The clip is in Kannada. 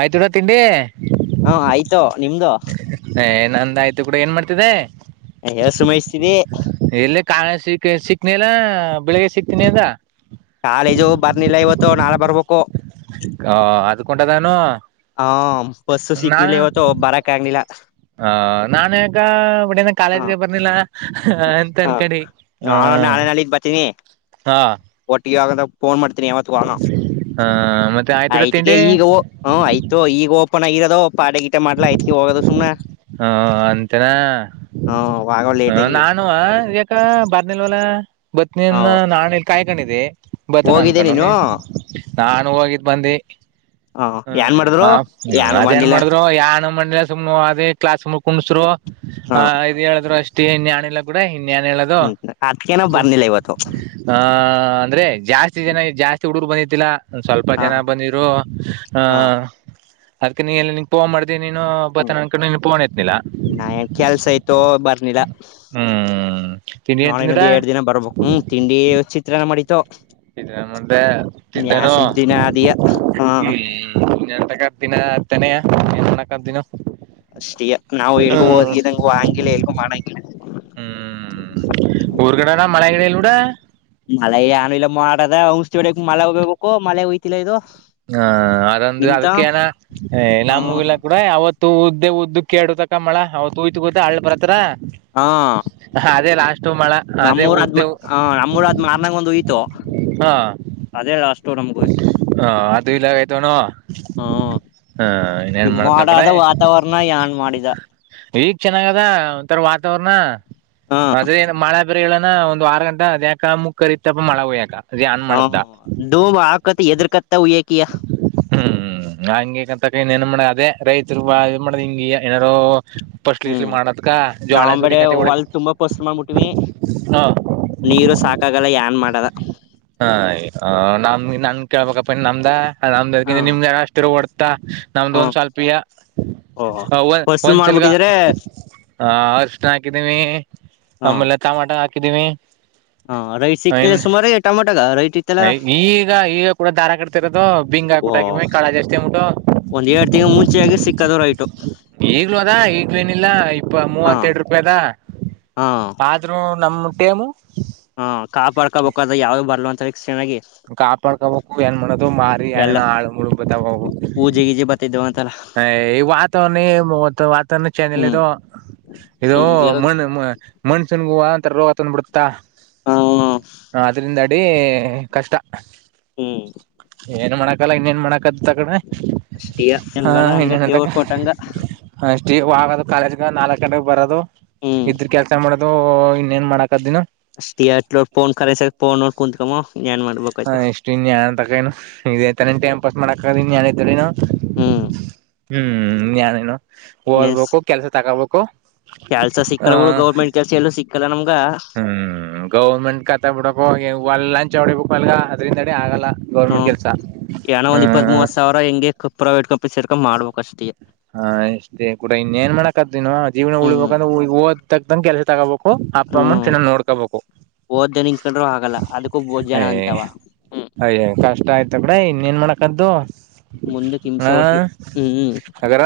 ಆಯ್ತುಡ ತಿಂಡಿ. ಹಾ ಆಯ್ತು ನಿಮ್ದು ನಂದ ಆಯ್ತು ಕೂಡ ಏನ್ ಮಾಡ್ತಿದ್ದಿದೆ. ಎಸು ಮಯಸ್ತೀನಿ. ಯಲ್ಲಿ ಕಾಲೇಜು ಸಿಟ್ ಸಿಗ್ನೇಯಿಲ್ಲ ಬೆಳ್ಳಿ. ಕಾಲೇಜು ಬರ್ನಿಲ್ಲ ಇವತ್ತು ನಾಳೆ ಬರ್ಬೇಕು. [unintelligible] ಹಾ ಬಸ್ ಸಿಕ್ಲಿಲ್ಲ [unintelligible] ಇವತ್ತು ಬಾರಕ ಆಗಿಲ್ಲ ಹ [unintelligible] [unintelligible] ಹ ಕಾಲೇಜ್ಗೆ ಬರ್ನಿಲ್ಲ ಅಂತ ಹ ನಾಳ [unintelligible] ನಾಳೆ ನಾಳಿದ್ದ ಬತೀನಿ. ಹಾ [unintelligible] ಒಟ್ಟಿಗೆ ಆಗದ ಫೋನ್ ಮಾಡ್ತೀನಿ. [unintelligible] ಆ ಮತ್ತೆ ಆಯ್ತು ಕೂಡ [unintelligible] ತಿಂಡಿ ಈಗ ಹ ಆಯ್ತು ಈಗ ಓಪನ್ [unintelligible] ಪಾಠ ಗೀಠ ಮಾಡಲ್ಲ [unintelligible] ಹೋಗೋದ್ ಸುಮ್ಮ್ನ. ಹಾ ಅಂತೇನ ಆಗೋ [unintelligible] ಹ ಲೇಟ್ ಆಗಿ ನಾನು ಯಾಕ ಬರ್ನಿಲ್ವಲ. ಹ ಬತ್ನಿಯನ್ನ ನಾನ್ ಇಲ್ಲಿ ಕಾಯ್ಕೊಂಡಿದಿ. [unintelligible] ಹೋಗಿದ್ದೆ ಅನ್ಕೊಂಡು ನೀನು ನೀ ನಾನು ಹೋಗಿದ್ ಬಂದಿ. ಹ ಏನ್ ಹ್ಮ್ ಮಾಡಿದ್ರು ಹ್ಮ ಏನು [unintelligible] ಅದೇಏನ್ ಮಾಡ್ಲಿಲ್ಲ ಮಾಡಿದ್ರು ಯನು [unintelligible] ಸುಮ್ನೆ ಅದೇ ಕ್ಲಾಸ್ ಮು ಕುಣಸ್ರು ಹ ಆ [unintelligible] ಹೇಳಿದ್ರು ಅಷ್ಟ. [unintelligible] ಇನ್ [unintelligible] ಬಿಡು ಇನ್ ಏನ್ ಹೇಳದು ಹ್ಮ್ ಅದ್ಕೇನ [unintelligible] ಬರ್ನಿಲ್ಲ ಇವತ್ತು ಆ ಅಂದ್ರೆ. ಜಾಸ್ತಿ ಜನ ಜಾಸ್ತಿ ಹುಡುಗರು ಬಂದಿತಿಲ್ಲ ಸ್ವಲ್ಪ ಹ ಜನ ಬಂದಿದ್ರು ಹ [unintelligible] ಅದಕ [unintelligible] ನೀ ಪೋನ್ ಮಾಡಿದ್ ಹ್ಮ್ [unintelligible] ಕೆಲ್ಸ ಇತ್ತು ಬರ್ನಿಲ್ಲ. ಹ್ಮ್ ತಿಂಡಿ ಏನ್ ನಾಳೆ ತಿಂದಿರ ಇನ್ನೊಂದು ಎರಡು ದಿನ ಬರ್ಬೇಕು ಹ್ಮ್ ತಿಂಡಿ ಚಿತ್ರನ್ನ ಮಾಡಿತ್ತು. [unintelligible] ಯಾ ತಿಂಡಾನೋ ಸುಮ್ ದಿನ ಅದಿಯ ಹಾ [unintelligible] [unintelligible] ದಿನಾ ಹತನೆಯ [unintelligible] ದಿನ ಅಷ್ಟ [unintelligible] ಈ ನಾವು ಎಲ್ಗು ಹೋದ್ಗಿದಂಗ ಆಂಗಿಲ್ಲ ಎಲ್ಗೂ ಮಾಡಂಗಿಲ್ಲ. ಹ್ಮ್ ಊರ್ಗಡೆ ಮಳೆಗಡೆ ಎಲ್ಲೂಡ. ಮಳೆ ಏನು [unintelligible] ಮಳೆ [unintelligible] ಮಳೆ ಹೊಯ್ತಿಲ್ಲ ಇದು. ಹಾ ಅದಂದು ನಿಮ್ತ ಅದಕ್ಕ ಏನ [unintelligible] ಹ್ಮ ನಮೂಲ್ಲ ಕೂಡ [unintelligible] ತ ಉದ್ದ ಉದ್ದ ಕೇಳಡತಕ ಮಳ ಅವ [unintelligible] ಗೊತ್ತಾ ಅಳ್ ಬರತ್ರ. ಹಾ ಅದೇ ಲಾಸ್ಟ್ ಮಳ ಅದೇ ನಮ್ಮೂರ ಅದ್ಮ್ಯಾ ಉದ್ದೆವು ಹ ನಮ್ಮೂರದ್ ಮಾರ್ನಂಗ [unintelligible] ಒಂದು ಹೋಯ್ತು. ಹಾ ಅದೇ [unintelligible] ನಮ್ಗೋಯ್ತು [unintelligible] ಆಗೋಯ್ತೇನೋ ಹಾ ಇನ್ನೇನ್ ಈಗ ಮಾಡೋದ್ ಆ ಕಡೆ. ಮಾಡಾದ ವಾತಾವರಣ ಯಾನ್ ಮಾಡಿದ ಈಗ್ ಚೆನ್ನಾಗದ ಒಂಥರ ವಾತಾವರ್ರಣ. ಹ ಆದ್ರೆ [unintelligible] ಮಳೆ ಬೇರೆ ಇಲ್ಲೇನ ಒಂದು ಆರು ಗಂಟೆ ಯಾಕ [unintelligible] ಮುಕ್ಕರಿತ್ತಪ್ಪ ಮಳೆ ಹೋಯಾಕ ಹ [unintelligible] ಹಾಕತ್ ಎದ್ರಕತ್ ಹ್ಮ್ [unintelligible] [unintelligible] ರೈತರು ಬಾಳ ಏನ್ ಮಾಡ್ದ್ ಹಿಂಗೆ ಏನಾರೋ. [unintelligible] ಹ್ಮ್ ಮಾಡಕ್ಕ ನಾವ್ ಜ್ವಾಳ್ಯಸುರಿ ಬಡೆ ಹೊಲ್ [unintelligible] ತುಂಬಾ ಪಸ್ರು ಮಾಡ್ಬಿಟ್ವಿ ಹ ನೀರು ಸಾಕಾಗಲ್ಲ ಏನ್ ಮಾಡದ. ಹ ನಮ ನನ್ ಕೇಳ್ಬೇಕಪ್ಪ ನಮ್ದ ನಮ್ದಕಿ ಹ ನಿಮ್ದಾಗ ಅಷ್ಟ ಇರ ಓಡ್ತಾ. ನಮ್ದು ಹ ಒಂದ್ ಶವಾಲ್ಪಿಯ ಓ [unintelligible] ಫಸ್ಲು ಒಂದ್ ಸಿಲ್ಗ. ಮಾಡ್ಬಿಟ್ಟಿದ್ರೆ ಹ [unintelligible] ಹಾಕಿದೀವಿ ಹ ಆಮೇಲೆ ಟಮಾಟ ಹಾಕಿದೀನಿ ಹ ರೈಟ್ ಸಿಕ್ಕಿದೆ ಸುಮಾರು ಟೊಮೊಟಗ ರೈಟ್ ಇತ್ತಲ್ಲ [unintelligible] ಈಗ ಈಗ ಕೂಡ ದಾರ [unintelligible] [unintelligible] ಕುಟಕ ಓ [unintelligible] ಕಾಳ ಜಾಸ್ತಿ [unintelligible] ಒಂದ್ ಎರಡ್ ತಿಂಗಳ ಮುಂಚೆಯಾಗಿ ಸಿಕ್ಕದು ರೈಟು ಈಗ್ಲೂ ಅದಾ ಈಗ್ಲ ಏನಿಲ್ಲ ಇಪ್ಪ ಹಾ ಮೂವತ್ಎರ್ಡ್ ರೂಪಾಯದ. ಹಾ [unintelligible] ಹ ಕಾಪಾಡ್ಕಬೇಕಾದ್ರ ಯಾವಾಗ [unintelligible] ಕಾಪಾಡ್ಕಬೇಕು ಏನ್ ಮಾಡೋದು ಎಲ್ಲ [unintelligible] ಆಳುಮಳು [unintelligible] ಊಜಿ ಗೀಜಿ ಬತ್ತಿದ್ದವ ಅಂತಲ್ಲ [unintelligible] ಈ ವಾತಾವರಣ ಮೂವತ್ತು ವಾತಾವರಣ ಚೆಂದಲ್ ಹ್ಮ್ ಇದು. ಹ್ಮ್ ಏನೋ [unintelligible] ಹೂ ಅಂತ ರೋಗ ತಂದ್ ಬಿಡುತ್ತಾ ಹ್ಮ್ ಅದ್ರಿಂದ ಅ ಕಷ್ಟಾ ಹ್ಮ್ ಏನ್ ಮಾಡಕಲ್ಲ ಇನ್ನೇನ್ ಮಾಡಕ ತಗಡೆ ಅಷ್ಟೇ ಹ ಹೆಂಗದ ಹಂಗ ಇನ್ನನ ತ ದೇವ್ರ ಕೊಟ್ಟಂಗ ಜೀ ಆದು ಕಾಲೇಜ್ಗ ನಾಲ್ಕಕ್ ಗಂಟೆಗೆ ಬರೋದು ಹ್ಮ್ ಇದ್ರ ಕೆಲ್ಸ ಮಾಡೋದು ಇನ್ನೇನ್ ಮಾಡಕದಿನ ಅಷ್ಟ ಅಟ್ೋಫೋನ್ ಕಖರೆಸಫೋನ್ೋ ಕುತ್ಕಾಮ ಹ ಎಷ್ಟು ಇನ್ಯ ಅಂತಕನು ಇದೇ ತ ಟೈ್ಾಸ್ ಮಾಡಕ ಇನ್ಯಾ ಇದ ಹ್ಮ್ ಹ್ಮ್ ನಾನೇನು ಇನ್ನೇನ್ ಓದ್ಬೇಕು ಕೆಲ್ಸ ತಗೋಬೇಕು ಕೆಲ್ಸ ಆ ಸಿಕ್ಕಲ್ಡು ಗೌರ್ಮೆಂಟ್ ಕೆಲ್ಸ ಎಲ್ಲೂ ಸಿಕ್ಕಲ್ಲ ನಮ್ಗ ಹ್ಮ್ ಗೌರ್ಮೆಂಟ್ ಕತ್ತ ಬಿಡಕ ಒ ಲಂಚ್ ಹೊಡಿಬೇಕುಕ್ ಅಲ್ಗ ಅದ್ರಿಂದ ಅಡಿ ಆಗಲ್ಲ ಗೌರ್ಮೆಂಟ್ ಹ್ಮ್ ಕೆಲ್ಸ ಏನೋ ಒಂದ್ ಇಪ್ಪತ್ ಹ್ಮ ಮೂವತ್ ಸಾವಿರ ಹೆಂಗೆ ಪ್ರೈವೇಟ್ ಕಂಪನಿ ಸೇರ್ಕ ಮಾಡ್ಬೇಕಕ್ಷ್ಟ ಹಾ ಅಷ್ಟೇ ಕೂಡ ಇನ್ನೇಏನ್ ಮಾಡಾಕದನು ಜೀವನ ಹ್ಮ್ ಉಳಳ್ಬೇಕಂದ್ರೆಓದ್ ತಗ್ದಂದ ಕೆಲಸ ತಗೋಬಬೇಕು ಅಪ್ಪ ಅಮ್ಮನ ಹ್ಮ್ ಚೆನ್ನಾಗ್ ನೋಡ್ಕೋಬೇಕು ಓದ್ ಜನ ಇಸ್ಕೊಂಡ್ರು ಆಗಲ್ಲ ಅದಕ್ಕೂ ಬೋದ್ ಜನ ಯ್ ಅಂತಾವ ಹ್ಮ್ ಅಯ್ ಕಷ್ಟ ಆಯ್ತ ಕಡೆ ಇನ್ನೇಏನ್ ಮಾಡ ಕ್ದ ಮುಂದೆಕ್ಕೆ ಹಿಮಸ ಒಟ್ಲಿ ಹ್ಮ್್ಮ ಹಾಗರ